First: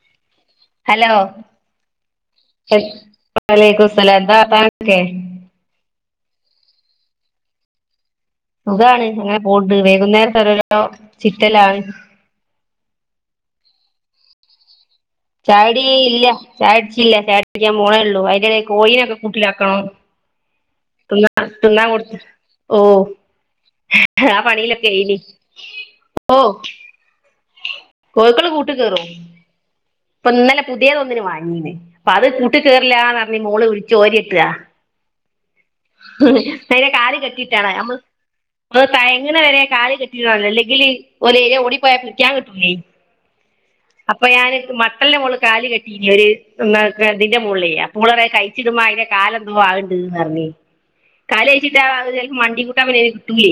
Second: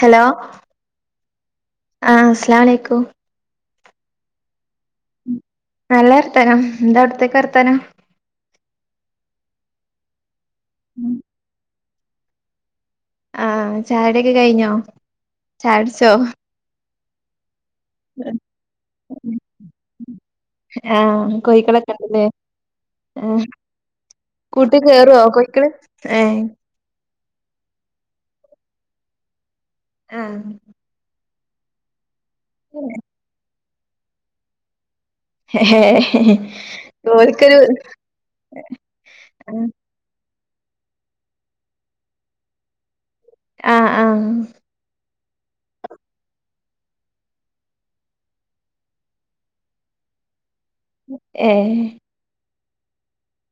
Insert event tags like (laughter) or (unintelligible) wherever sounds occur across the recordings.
Hello hello ആ അസ്സലാ മലൈകും. വലൈക്കും സ്സലാം എന്താ (unintelligible) ക്കെ നല്ല വർത്താനം. എന്താ അവിടെത്തക്കെ? സുഖാണ്. അങ്ങനെ പോവ്ണ്ട്. വൈകുന്നേരം (unintelligible) രോ ചിത്തലാണ്. ആ ചായുടിയൊക്കെ കഴിഞ്ഞോ? ചായുടി ചായുടിച്ചോ ഇല്ല. ചായുട് റ്റില്ല. ചായുട് ക്കാൻ പോണേള്ളൂ. അയിന്റെടേല് കോഴിനൊക്കെ കൂട്ടിലാക്കണം. തിന്ന ആഹ് തിന്നാൻ കോഴിക്കളൊക്കെ കൊടുത്ത്. ഉണ്ടല്ലേ ഓഹ് ആഹ് ആ കൂട്ട് പണിയിലൊക്കെ ഏനി. കേറുവോ കോഴിക്കള് ഏഹ് ഓഹ് കോഴിക്കള് കൂട്ട് കേറും. ഇപ്പൊ ആഹ് ന്നലെ പുതിതേതൊന്നിനെ വാ ങ്ങീന്. പ്പഅത് കൂട്ട് കേറ്ലാന്ന് പറഞ്ഞ് മോള് വിൾ ചോരിയട്ട അയ്നെ കാല് ഓൽക്കൊരു കെട്ടിട്ടാണ് നമ്മള് നമ്മള് തേങ്ങനെ വരെ കാലി കെട്ടി അല്ലെങ്കില് ഓൽ എയ്ലെൽ ഓടി പോയാ പിടിക്കാൻ കിട്ടൂലെനി ആ ആഹ് മട്ടന്റെ മോള് കാല് കെട്ടീനി ഒരു (unintelligible) ഇതിന്റെ മോളിലേയ് അപ്പോള് പറയാ കഴിച്ചിടുമ്മഅതിന്റെ കാല് എന്തോ ആക്ണ്ട്ന്ന് പറഞ്ഞി കാല് ഏഹ് കഴിച്ചിട്ട അത് മണ്ടി (unintelligible)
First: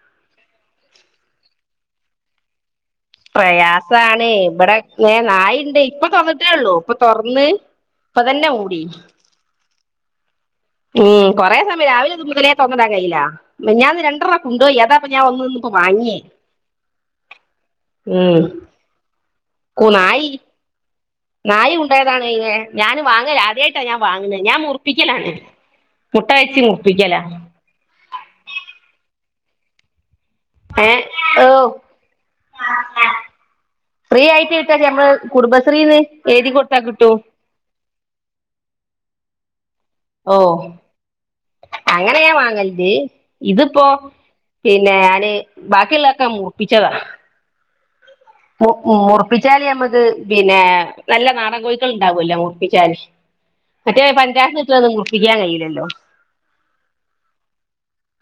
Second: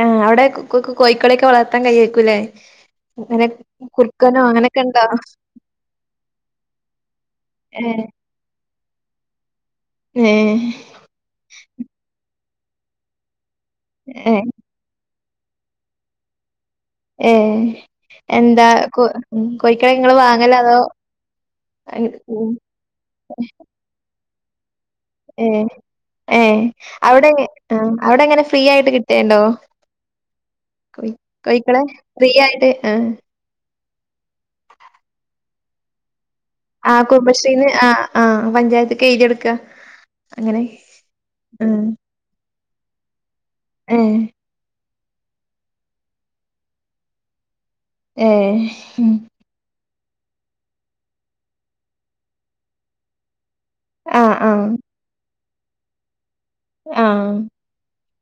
ആ അവിടെ കോ കോ കോയിക്കളക്കെ വളർത്താൻ കയിയെക്കൂല്ലേ പ്രയാസാണ് ഇബടെ ഇങ്ങനെ നായിണ്ട് ഇപ്പൊ തുറന്നിട്ടേള്ളു ഇപ്പൊ തുറന്ന് ഇപ്പൊ തന്നെ ഓടി ഉം ഉം കൊറേ സമയം (unintelligible) തുറന്നിടാൻ കഴയില്ല മിഞ്ഞാന് രണ്ട്രണം ഏഹ് കൊണ്ടോയി അതാ ഇപ്പൊ ഞാൻ ഒന്ന നിന്ന ഇപ്പോ വാങ്ങിഎയ് ഉം എന്താ കൊ ഉം കു കോഴിക്കളെ ഇങ്ങൾ നായി വാങ്ങലാ അതോ നായി ഉണ്ടോയതാണ് ഉം അയിനെ ഞാൻ വാങ്ങലാദ്യയിട്ടാ ഞാൻവാങ്ങു ഞാൻമുർ ഏ ഏ മുറിപ്പിക്കലാ അവിടെ അവിടെ എങ്ങനെ ഫ്രീ ആയിട്ട് കി എന്തോ ഏ ഓ കൊയ്ക്കളെ ഫ്രീ ആയി ഏ ആഹ ഫ്രീ ആയിട്ട് കിട്ടാച്ച നമ്മള് കുടുംബശ്രീന്ന് എഴുതി കൊടുത്താ ആ കിട്ടും കുംബശ്രീന്ന് ആ ആ പഞ്ചായത്ത് എയ്തികൊടുക്ക ഓ അങ്ങനെ ഞാൻ വാങ്ങലണ്ട് ഇതിപ്പോ ഏ പിന്നെ ഞാന് ബാക്കിയുള്ളതക്കെ മുർപ്പിച്ചതാ ഏ മു ഉം. മുറപ്പിച്ചാലമ്മക്ക് പിന്നെ നല്ല നാടൻ കോഴക്കൾ ഉണ്ടാാവൂല്ലോ മുർപ്പിച്ചാല് മറ്റേ ആ ആ പഞ്ചായത്ത്ന്ന് കിട്ടന്നത് മുർപ്പിക്കാൻ കഴിയല്ല ലല്ലോ ആഹ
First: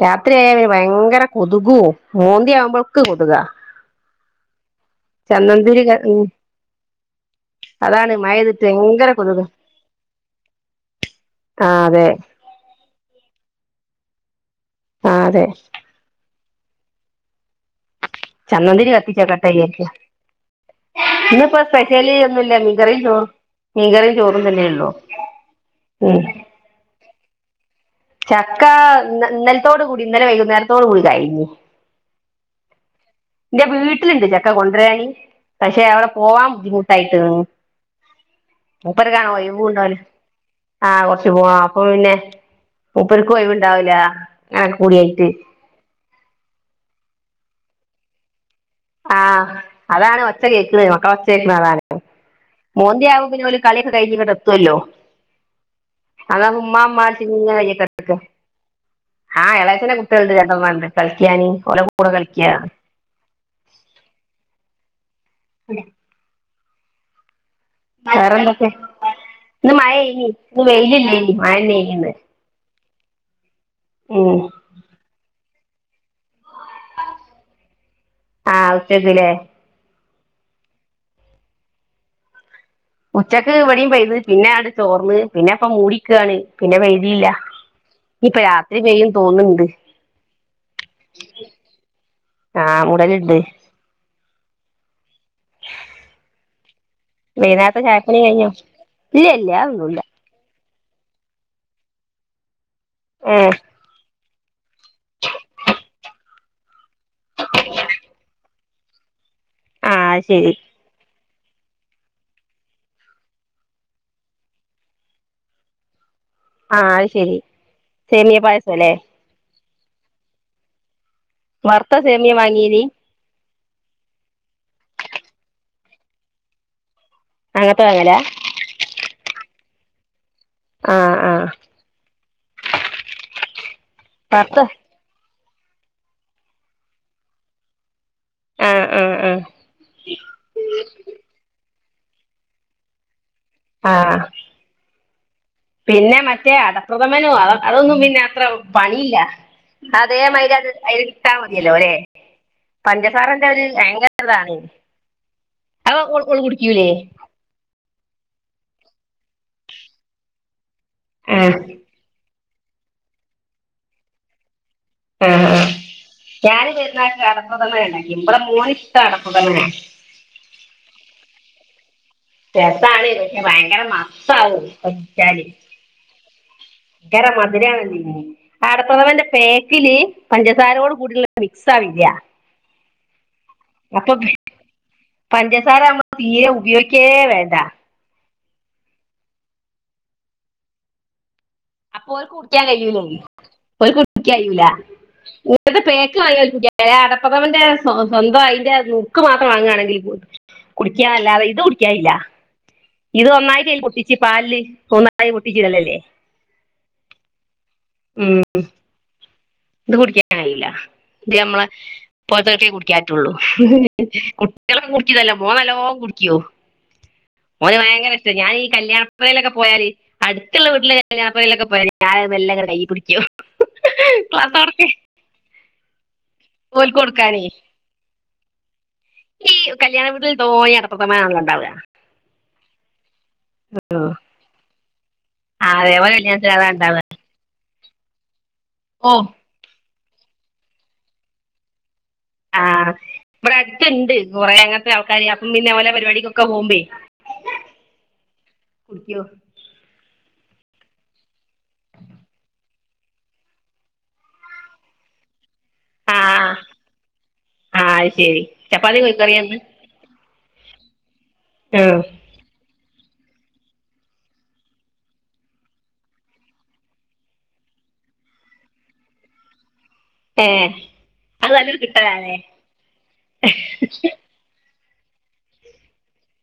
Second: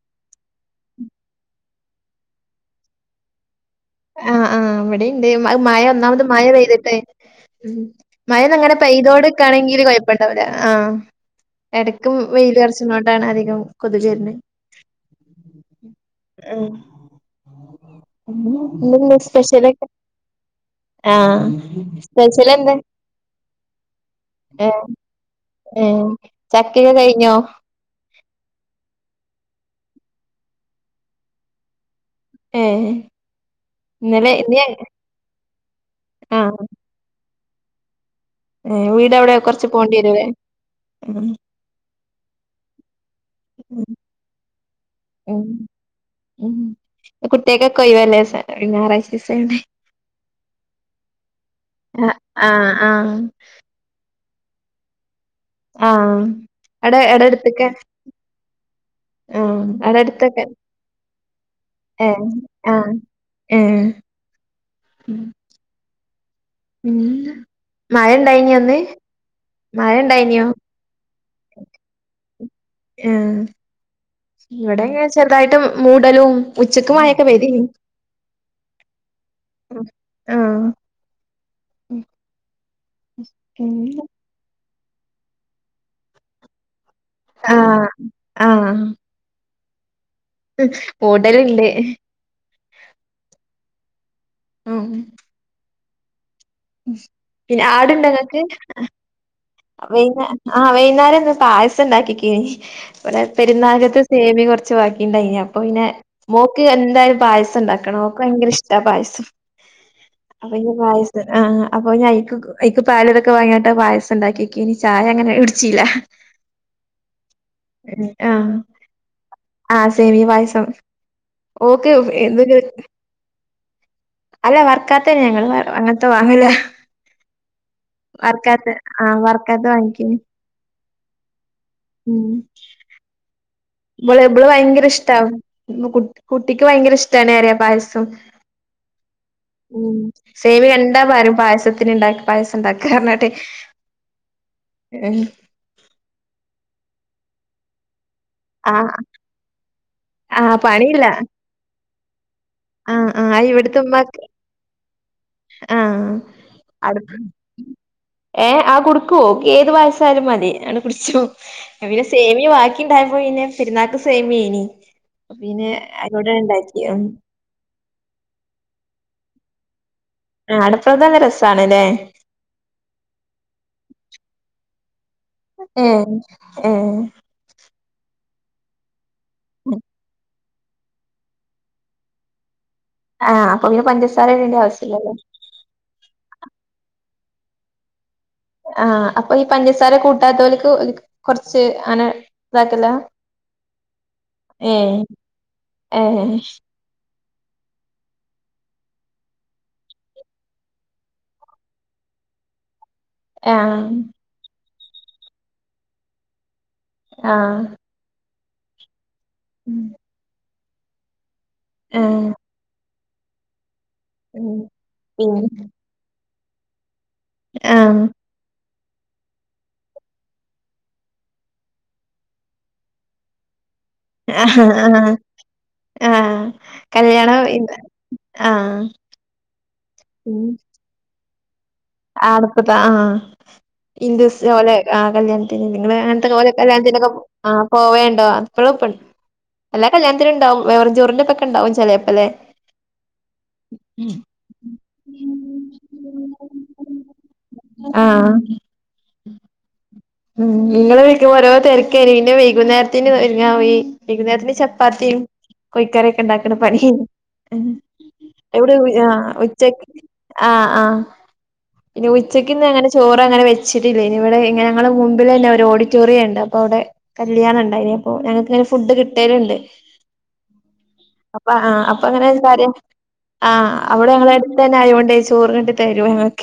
രാത്രി ആയാപിന്നെ ഭയങ്കര കൊതുകും മൂന്തിയാവുമ്പൾക്ക് കൊതുക ആഹ് ആഹ് ഇവിടേംണ്ട് അത് മഴ ഒന്നാമത് ഉം മഴ പെയ്തിട്ടെ ഉ അതാണ് മഴ പെയ്തിട്ട് മഴന്നങ്ങനെ ഭയങ്കര കൊതുക് പെയ്തോണ്ട്ക്കാണെങ്കിൽ കുഴപ്പണ്ടാവില്ല ആ ആ അതെ ഇടക്കും വെയില് എറച്ചങാണ്ടാണ് അധികം കൊതുക് വരുന് (unintelligible) ആ അതെ ഓ (unintelligible) ഉ ചന്ദനതിരി (unintelligible) ഇല്ല കത്തിച്ചേക്കട്ടെ വിചാരിക്ക സ്പെഷ്യലൊക്കെ ആ ഇന്നിപ്പോ സ്പെഷ്യാലി ഒന്നുംല്ല സ്പെഷ്യലെന്താ മീഗറും ചോറ് മീഗറും ചോറന്ന ഏ തല്ലേള്ളൂ ഏഹ് ഉ ചക്കയൊക്കെ കഴിഞ്ഞോ ചക്ക ഇന്ന് ഇന്നലത്തോട കൂടി ഇന്നലെ വൈകുന്നേരത്തോട കൂടി കഴിഞ്ഞി ഏഹ് ന്റെ വീട്ടിലിണ്ട് ഇന്നലെ ചക്ക ഇന്ന് ഞ കൊണ്ടരാൻ പക്ഷെ അവടെ പോവാൻ ആഹ് ബുദ്ധിമുട്ടായിട്ട് ഏഹ് മൂപ്പര് വീട് കാണേൽ അവിടെ കൊറച്ച് വൈബും പോണ്ടി ണ്ടാവൂല വരൂല്ലേ ആഹ് ഉം കൊറച്ച് പോവാ അപ്പൊ പിന്നെ ഉം മുപ്പർക്ക് ഒഴിവുണ്ടാവുല ഞാ കൂടി യായിട്ട് ഉം കൊഴിവ് ല്ലേസ ആഹ് അതാണ് ഒച്ച കേക്ക്ണ മക്കള ഒച്ച കേക്ക്ണ അതാണ് പ്പം ആഹ് ആഹ് ആഹ് മോന്തിയാകുമ്പ പിന്നെ ഓല് കളിയൊക്കെ കഴിഞ്ഞി തോല്ലോ ആഹ് അത ഉമ്മാ അവിടെ ഉമ്മാ ചി എടെ അടുത്തൊക്കെ ങ്ങനെ ആഹ് എളച്ചന്നെ അവിടെ കുട്ടിളണ്ട് അടുത്തൊക്കെ രണ്ടെണ്ണം കളിക്കാൻ ഓലെ കൂടെ ഏഹ് കളിക്ക ആഹ് ഏഹ് ഇല്ല വറെന്തൊക്കെ ഇന്ന് മഴ എനി ഇന്ന് വെയിലല്ല നി മഴന്നെ എഴന്ന് ഏഹ് ഇവിടെങ്ങെനെ ചെറുതായിട്ടും മൂടലും ഉച്ചക്കുമഴയൊക്കെ പെയ്തിനി ആഹ് ഉച്ചക്ക് ലെ ആഹ് ഉം ഉച്ചക്ക് ഇവടിയും പെയ്ത് പിന്നെ ആണ്ട് ചോർന്ന് പിന്നെ ഒക്കെ മൂടിക്കാണ് പിന്നെ പെയ് തില്ല ആഹ് ഇനിയിപ്പ രാത്രി പെയ്യും ന്ന് തോന്നുണ് ണ്ട് മൂടലുണ്ട് ആഹ് മൂടലുണ്ട് ഓഹ് (unintelligible) വൈന്നാരത്തെ ചായപ്പണി കഴിഞ്ഞൊ ഇല്ല ഇല്ല അതൊന്നുല്ല വൈന്നാരാ ആഹ് വൈകുന്നേരംന്ന് പായസം ഉണ്ടാക്കിക്കെനി ഇടെ ഏഹ് പെരുന്നാക്കത്തെ സേമി കുറച്ച് ബാക്കിണ്ടായിനി അപ്പൊ പിന്നെ മോൾക്ക് എ ന്തായാലും പായസംണ്ടാക്കണം ഓൾക്ക് ഭയങ്കരഷ്ട ട്ടാ പായസം ആഹ് അത് അപ്പൊ ശരി ഇഞ്ഞ് പായസ് ആഹ് അപ്പൊ ഇഞയ്ക്ക് ക്ക് അയ്ക്ക് പാലടക്കെ വാങ്ങിയാട്ട് അത് പായസ് ഉണ്ടാക്കിക്കിനി ചായ അങ്ങനെ ഇട്ച്ചില. ആ അത് ശെരി ആ സേമിയ പായസം അല്ലേ ആ സേമിയ പായസം ഓക്കെ വറുത്ത ഓക്കേ (unintelligible) സേമിയ വാങ്ങീനി അല്ല വർക്കാത്തന്ന ഞങ്ങള് അങ്ങനത്തെ വാങ്ങില അങ്ങനത്തെ വാങ്ങലാ വർക്കാത്ത് ആ വർ ത്ത വാങ്ങേക്കേനി ആ ആ ഉം ഇവള എബള വറുത്ത ഭയങ്കര ഇഷ്ടാവ് കുട്ട് കുട്ടിക്ക് ഭയങ്കര ഇഷ്ട്ടാണ് എരേ പായസം ആ ആ ആ ഉം സേമി കണ്ടാ പരും പായസത്തി ത്തിലിണ്ടക്ക് പായസ എണ്ടാക്ക് എർനട്ട് ആഹ് ഏ പിന്നെ മറ്റേ അടപ്രഥമനോ അത അതൊന്നും പിന്ന അത്ര ആഹ് പണിയില്ല അതേ മാതിരി ആഹ് അത് അതി പണിയില്ല കിട്ടാ മതിയല്ലോ അല്ലെ ആഹ് പഞ്ചസാരക്കെ അയിൽ ഭയങ്കരിതാണ് ആ അടുത് ഏ ആ കൊടുക്കൊ ആ ഏത് പായസാലും മതി ടിച്ചും ആ ഞാ പിന്ന സെമിയ ബാക്കിണ്ടായപ്പോ പിന്നെ പെരുന്നാക്ക് സേമിയേനി ആ ആ പിന്നെ അതോടെ ഞാന് ഇണ്ടാക്കി ഉം പെരുന്നാൾക്ക് അടപ്രഥമനാ ഇണ്ടാക്കി ഇവടെ മോൻ ഇഷ്ടം അടപ്ര (unintelligible) ആ അടപ്രധാന രസ് സാണ് ല്ലേ രസാണ് പക്ഷെ ഭയങ്കര മസ്‌താവു ചാല് ഏഹ് ഏഹ് ങ്കര മധുരാണല്ലി ഉം അടപ്രഥമന്റെ പേക്കില് പഞ്ചസാരോട് കൂടിള്ള മിക്സ് ആവില്ല്യ ആഹ് അപ്പൊ പിന്നെ പഞ്ചസാര ഇടേണ്ട ആവശ്യല്ലല്ലോ തീര ഉപയോഗിക്കേ വേണ്ട ആഹ് ആ അപ്പൊ ഈ പഞ്ചസാര കൂട്ടാത്ത ഓല്ക്ക് (unintelligible) കൊറ അപ്പൊ ഓല്ക്ക് കുടിക്കാൻ കഴിയൂല്ലേ ഏഹ് ഏഹ് (unintelligible) പ്രഥമന്റെ സ്വ സ്വന്തം അതിന്റെ നുക്ക് മാത്രം വാങ്ങുകാണെങ്കിൽ കുടിക്ക്യ അല്ലാതെ ഇത് കുടിക്കയില്ല ഇത് ഒന്നായിട്ട് ആഹ് പൊട്ടിച്ചു പാലില് ഒന്നായി പൊട്ടിച്ചിതല്ലല്ലേ ആ ഉം ഇത് കുടിക്കാനായില്ല ഇത് നമ്മള (unintelligible) ആഹ് (unintelligible) കുട്ടികളോക്ക ഉം കുടിച്ചിതല്ല പിന്നെ മോൻ നല്ലോം കുടിക്കിയോ ഓന് ആഹ് ഭയങ്കരഷ്ട ഞാൻ ഈ കല്യാണപ്പുര യിലൊക്കെ പോയാല് അടുത്തുള്ള വീട്ടില് കല്യാണപ്പുരയിലൊക്കെ പോയാല് ഞാൻ മെല്ലെ ഇങ്ങനെ കൈ പടിക്കും ആ ആ ആ ഓൽക്ക് കല്യാണം കൊടുക്കാനേ ആ ഉം ണ്ടാവാ അടുത്തതാ ആ (unintelligible) പോലെ ആ ആ, കല്യാണത്തിന് അതേപോലെ കല്യാണത്തിന് അതാ ഉണ്ടാവുക (unintelligible) (unintelligible) ആ പോവേണ്ടോ ആ (unintelligible) ഓ അല്ലേ കല്യാണത്തിനും ഇണ്ടാവും വെറും ചോറിന്റെ ഒക്കെ ഉണ്ടാവും ചെലേ ആ ഇവിടട്ത്ത്ണ്ട് കുറേ അങ്ങനത്തെ ആൾക്കാര് അപ്പം പിന്നെ ഓലെ പരിപാടിക്കൊക്ക പോകുമ്പേ ആ കുടിക്കും ഉം നിങ്ങള് വെക്കുമ്പോ ഓരോ തിരകെനി പിന്ന വൈകുന്നേരത്തിന് ഒരുങ്ങാ പോയി വൈകുന്നേരത്തിന് ചപ്പാത്തിയും ആ കൊയിക്കറിക്ക ഉണ്ടാക്കണ പണി ആ അത് ശരി എവിടെ ചപ്പാത്തി ആ കോഴിക്കറിയാന്ന് ഉച്ചക്ക് ആ ആ ആ പിന്നെ ഉച്ചക്ക്ന്ന്ങ്ങനെ ചോറ്ങ്ങനെ വെച്ചിട്ടില്ല ഇനി ഇവിടെ ഇങ്ങനെ ഞങ്ങളുടെ മുമ്പിൽ ന്നെ ഒരു ഓഡിറ്റോറിയം ഉണ്ട് അപ്പൊ അവിടെ കല്യാണം ഇണ്ടായിനി അപ്പോ ഞങ്ങക്ക് ഫുഡ് കിട്ടേലുണ്ട് ഏ അപ്പ അത് ആ നല്ലൊരു അപ്പൊങ്ങനെ കിട്ടലാണേ (unintelligible) ആ അവിടെ ഞങ്ങള് അടുത്ത് തന്നെ ആയോ (unintelligible)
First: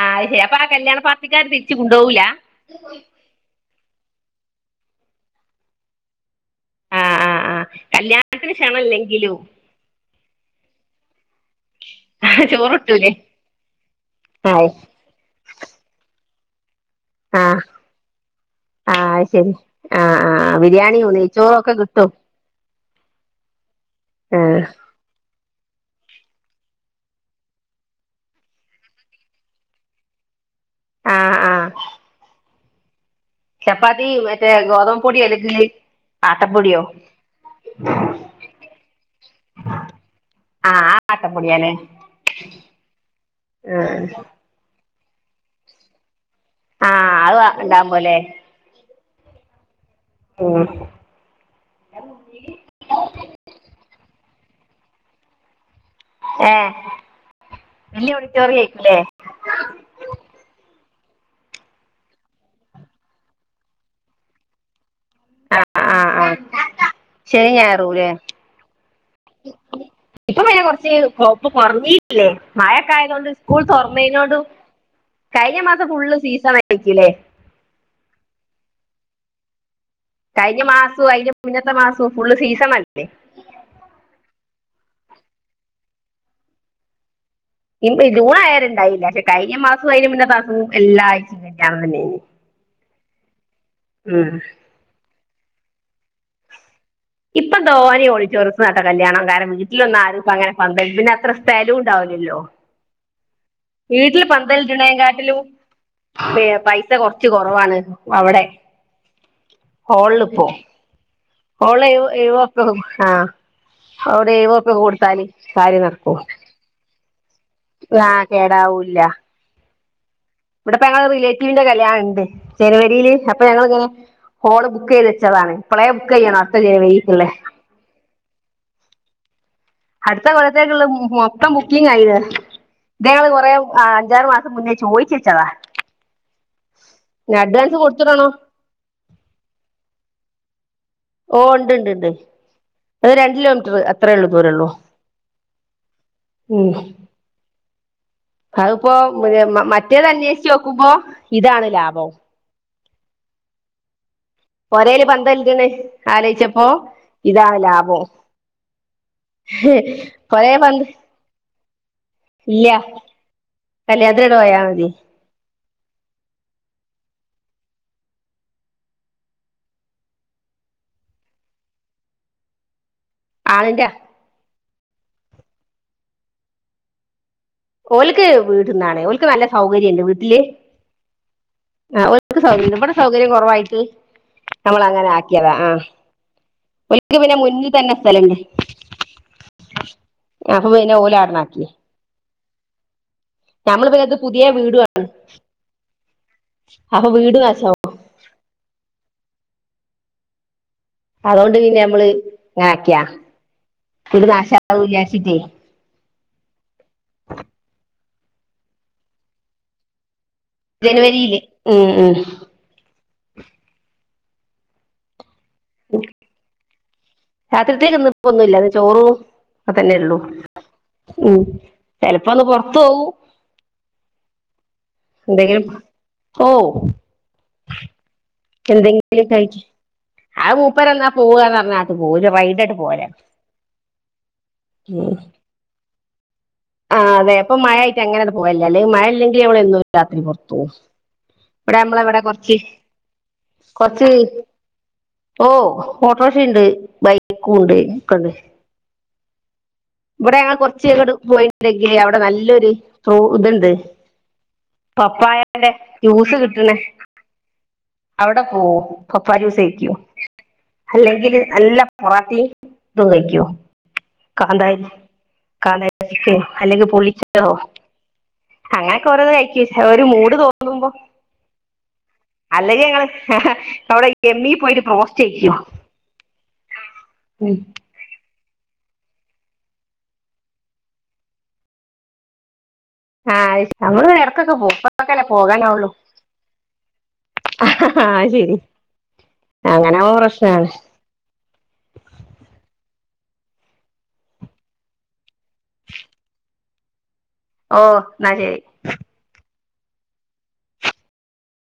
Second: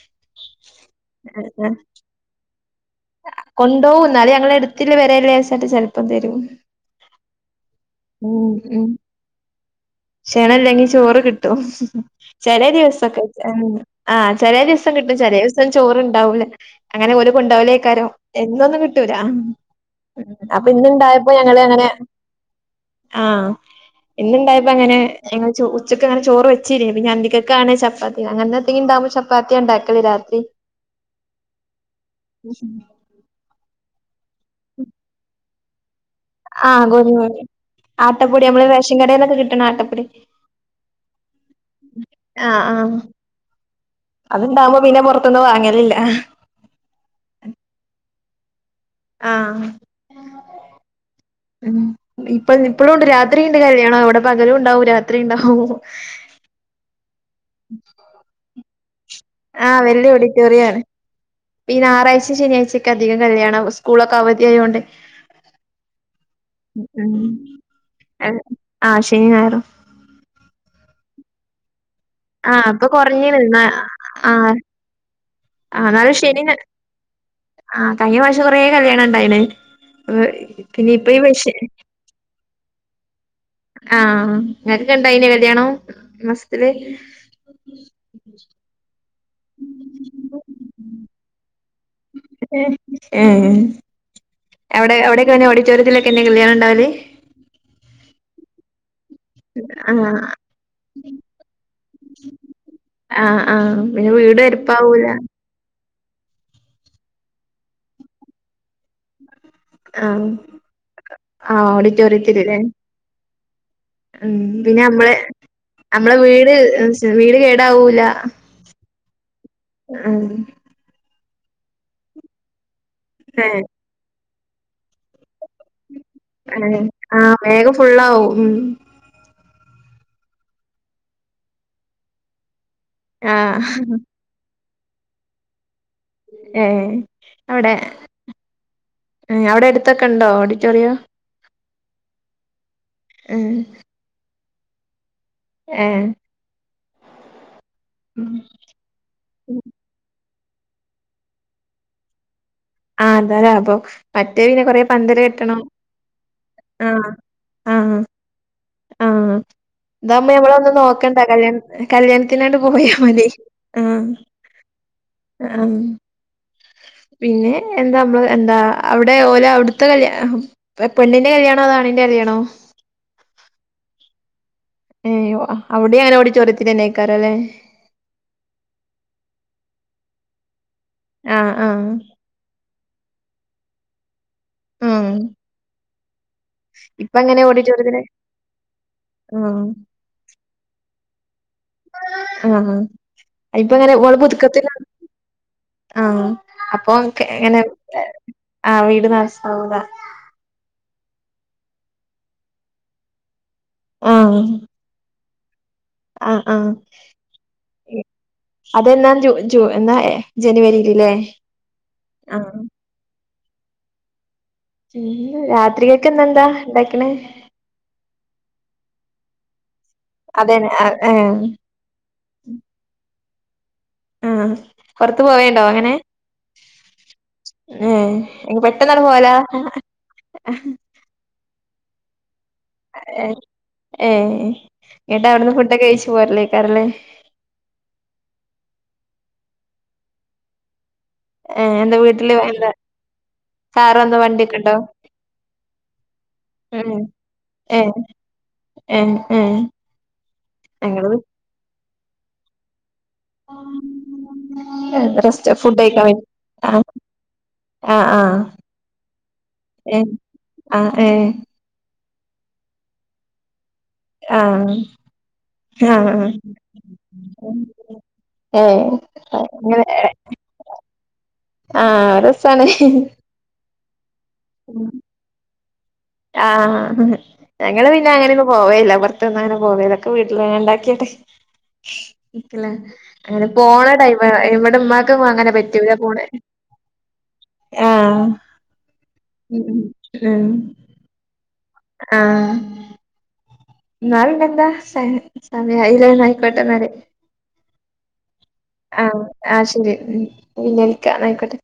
ആ ശരി അപ്പൊ ആ കല്യാണ പാർട്ടിക്കാാര് തിരിച്ചു കൊണ്ടുപോവൂല കൊണ്ടോ പോവും എടുത്തില്ല പേരെ ച്ചാൽ ചെലപ്പ തരും ആ ആ ആ കല്യാണത്തിന് ക്ഷണം ല്ലെങ്കിലും ക്ഷണല്ലെങ്കിൽ ചോറ് കിട്ട് ട്ടും ചേലെ ചോറ് കിട്ടൂലേ ദിവസൊക്കെ ആ ചെല ദിവസം കിട്ടും ചെല ദിവസം ചോറണ്ടാവൂല ആ കൊണ്ടാവലക്കാരോ എന്നൊന്നും ആ കിട്ടൂല അത് ശരി ആ ആ അപ്പൊ ഇന്ന് ബിരിയാണിയോ ണ്ടായപ്പോ ഞങ്ങ നെയ്ച്ചോറും ഒക്കെ അങ്ങനെ കിട്ടും ആഹ ഇന്നുണ്ടായപ്പോ അങ്ങനെ ഞങ്ങള് ഉച്ചക്കെങ്ങനെ ചോറ് വെച്ചിനി പിന്നെ അന്തിക്കേക്കാണ് ചപ്പാത്തി അങ്ങനെന്തെങ്കി ഉണ്ടാവുമ്പോ ചപ്പാത്തിയ ണ്ടാക്കലേ രാത്രി ആഹ ആഹ (inaudible) ഗോതം പൊടിയ (inaudible) ആ ഗോധമ ആട്ടപ്പൊടി മ്മള് റേഷൻ കടേന്നൊക്കെ കിട്ടണ ആട്ടപ്പൊടി ആ ആട്ടപ്പൊടിയാ അല്ലേ ആ ആഅത്ണ്ടാവമ്പോ പൊറത്തുന്നു വാങ്ങലില്ല ആഹ് അത് ഉണ്ടാവുമ്പോലെ ആ ഇപ്പ ഇപ്പളുംണ്ട് രാത്രിണ്ട് കല്യാണം വ്ടെ പകലുണ്ടാവും രാത്രിണ്ടാവും ഏ വല്യ ഓഡിറ്റോറിയ (inaudible) ല്ലേ ആ വല്യ ഓഡിറ്റോറിയാണ്. ഈ നാറാഴ്ചയും ശനിയാഴ്ചയക്കെ അധികം കല്യാണം സ്കൂളൊക്കെ അവധിയ ആയൊണ്ടെ ആ ആ ആ ഉം ശനിനായറൂല്ലേ ആഹ് ശനി ഞായറും ഇപ്പ പിന്നെ കൊറച്ച് അപ്പൊ പൊറഞ്ഞി ല്ലെ ആഹ് ഇപ്പൊ മഴക്കായതുകൊണ്ട് കൊറഞ്ഞീണ് സ്കൂൾ തുറന്നേനോട് ആ ന്നാലും ശനിന ആ കയിഞ്ഞ പ്രാവിശ്യം കൊറേ കല്യാണം (unintelligible) കഴിഞ്ഞ പിന്നെ മാസവും ഇപ്പൊ ഈ അതിന്റെ വിഷ മുന്നത്തെ മാസവും ഫുള്ള് സീസണ (inaudible) ആ നല്ല ണ്ടായിന കല്യാണം ഈമാസത്തില് (unintelligible) കഴിഞ്ഞ മാസൊം അയ്ന് മുന്നത്താസൊം എല്ലാ ആഴ്ച്ച ആ ഉം എവിടെ എവിടെൊക്കെ ഓട ചറ്റോരത്തിലൊക്കെ കല്യാണം ഉണ്ടാവല് ഇപ്പൊ ധോാന ഓഡിറ്റോറിയസ് നട കല്യാണം കാരണം വീട്ടിലൊന്ന ആഹ് ആരുംക്കും അങ്ങനെ പന്ത പിന്നെ അത്ര സ്ഥലുണ്ട് ഇാവലല്ലോ ആ വീട്ടില് പന്തലിടണെകാട്ടിലും പൈസ കൊറച്ച് കൊറവാണ് അവിടെ ഹോളിൽ ആഹ് പോ ആഹ് ഹോള്ഴ ഓഡിറ്റോറിയത്തില് ല്ലേ എഴവപ്പ ആ അവിടെ ഉം എഴവപ്പക്ക പിന്നെ നമ്മളെ കൊടുത്താല് സാരി നമ്മളെ നിറക്കും വീട് വീട് ആ കേടാവും ല്ല ആ ഇവിടെപ്പ ഞങ്ങ റിലേറ്റീവിന്റെ കല്യാണ ഉണ്ട് ച അപ്പൊ ഏഹ് ഞങ്ങൾ ഇങ്ങനെ ഹോള് ബുക്ക് ചെയ്ത് വെച്ചതാണ് ഇപ്പോളെ ആഹ വേഗം ഫുള്ള ആവും ഉ അടുത്ത കൊലത്തേക്കുള്ള മൊത്തം ബുക്കിങ് ആയിത് ങ്ങള് കുറേ ആഹ് അഞ്ചാറ് മാസം മുന്നേ യച്ച (unintelligible) ചവാ ഏ അവിടെ അവിടെ അടുത്തൊക്കെ ഉണ്ടോ ഓടി റ്ററയോ ഓ ഉണ്ട്ണ്ട്ണ്ട് അത് രണ്ട് കിലോമീറ്റർ അത്രേ ഉള്ളൂ വരള്ളോ ഏ മ് അതിപ്പോ മറ്റേ തന്നെ ക്കുമ്പോ ഇതാണ് ലാഭം ആഹ അതരാ അബോ ഒരേല് പന്തല്ലണ് ആലോചിച്ചപ്പോ ആഹ് ഇതാ ആഹ് ലാഭം ആഹ് കൊറേ പന്ത് കല്യാണത്തിനായിട്ട് ഇല്ല പോയാൽ മതി ആ കല്യാണത്തിനങ്ങട് പോയാ മതി ആ പിന്നെ എന്താ നമ്മള് എന്താ അവിടെ ഓലെ അവിടുത്തെ കല് പെണ്ണിന്റെ കല്യാണോ അതാണിന്റെ കല്യാണോ ആളിന്റെ ഏയ് അവിടെ ഞാൻ ഓടിച്ചുരത്തി തന്നേക്കാറല്ലെ ഓൾക്ക് വീടന്നാണേ ഓൾക്ക് നല്ല സൗകര്യണ്ട് വീട്ടില് ആഹ് ആഹ് ആ ഒക്ക് സൗ സൗകര്യം കുറവായിട്ട് നമ്മൾ അങ്ങനെ ആഹ് ആക്കിയതാ ആഹ ഇപ്പ ഒക്ക് പിന്നെ അങ്ങനെ മുന്നിൽ തന്നെ ഓഡിറ്റോറിയത്തിന് സ്ഥലുണ്ട് ആഹ് അ പിന്നെ രണ അ ആഹ ആഹ ഇപ്പൊ എങ്ങനെ പുതുക്കത്തി വീടുവാ ആഹ അപ്പൊ വീട് എങ്ങനെ നാശാവും ആഹ് വീട് നസാവല അതൊണ്ട് പിന്നെ നമ്മള് ഇങ്ങനെക്കിയാ ഇന്ന നാശില്ലാഷിട്ട ആഹ ആ അതന്താ എന്നന്താ ജനുവരിയില് ഉം ഉ ആഹ് (unintelligible) ഉ രാത്രികൊക്കെന്നെന്താന്ത രാത്രിത്തേക്ക് നിപ്പ ഒന്നുമല്ല ചോറും അ തന്നെയള്ളൂ അതെന്നെ ഉ ആഹ് ചിലപ്പോന്ന് പറത്തു പോകൂ ആഹ എന്തെങ്കിലും ഓ ഏഹ് ഇനി പെട്ടെന്നാട് എന്തെങ്കിലും പോവലാ കഴ ആ മൂപ്പർ എന്നാ പോവന്ന് പറഞ്ഞ പൂജ വൈ ഏ ഏ എന്നട്ട് അവിടുന്ന് ഫുഡ്ക്കെ കഴിച്ച ച ആ അതെപ്പൊ മഴ ആയിട്ട് അങ്ങനത് പോലല്ല അല്ലെങ്ക മഴ അല്ലെങ്കിൽ അവള രാത്രി പുറത്തു ഏഹ് ഇവിടെ എന്താ നമ്മള ഇവിടെ വീട്ടില് കൊറച്ച് എന്താ കാറോ കൊറച്ച് എന്തോ വണ്ടിയൊക്കെ ഉണ്ടോ ഓ ഓട്ടോറിക്ഷുണ്ട് ഉം ബൈക്കും ഉണ്ട് ഒക്കണ്ട് ആ ഇവിടെ ഞങ്ങൾ കൊറച്ച പോയി അ അവിടെ നല്ലൊരു ഇതുണ്ട് റെസ്റ്റ് പപ്പായടെ ഫുഡ് കഴിക്കാൻ വരും ജ്യൂസ് കിട്ടണ ആഹ് ആഹ് അവിടെ പോ പപ്പ ജ്യൂസ് കഴക്കോ ആഹ് ഏഹ് ആഹ് ഏഹ് അല്ലെങ്കിൽ നല്ല മറാത്തി തങ്ങയ്ക്കോ ആഹ കക്കോ അല്ലെങ്കിൽ പുളിച്ചതോ ഏഹ് അങ്ങനൊക്കെ ഓരോ കഴിക്ക ഒരു മൂട് തോന്നുമ്പോ ആ രസാണ് അല്ലെങ്കിൽ ഞങ്ങള് അവിടെ ജിമ്മി പോയിട്ട് പോസ്റ്റ് ചെയ്യിക്കുവ ആ ഞങ്ങള് പിന്നെ അങ്ങനെ പോവേ ഇല്ല പുറത്തു ഒന്നും അങ്ങനെ പോവേ ഇല്ല ഇതൊക്കെ വീട്ടിൽ ഉണ്ടാക്കിട്ട് നിക്കലാ അങ്ങനെ ആഹ് പോണ നമ്മള് ടൈം ഇടക്കൊക്കെ പോകും ഇവടെ ഉമ്മാക്കും ഇപ്പൊക്കല്ലേ അങ്ങനെ പോകാനാവുള്ളൂ പറ്റൂല്ലാ പോണ ആ ആഹ് ശരി അങ്ങനെ ആവുമ്പോ ഉം പ്രശ്നാണ് ആ നാളെയിനി എന്താ സൈൻ സമയം ആയിലാന്ന് ആയിക്കോട്ടെ എന്നാൽ (inaudible) ഓ എന്നാ ശരി ആഹ് ശരി പിന്നെ വിളിക്കാം ആയിക്കോട്ടെ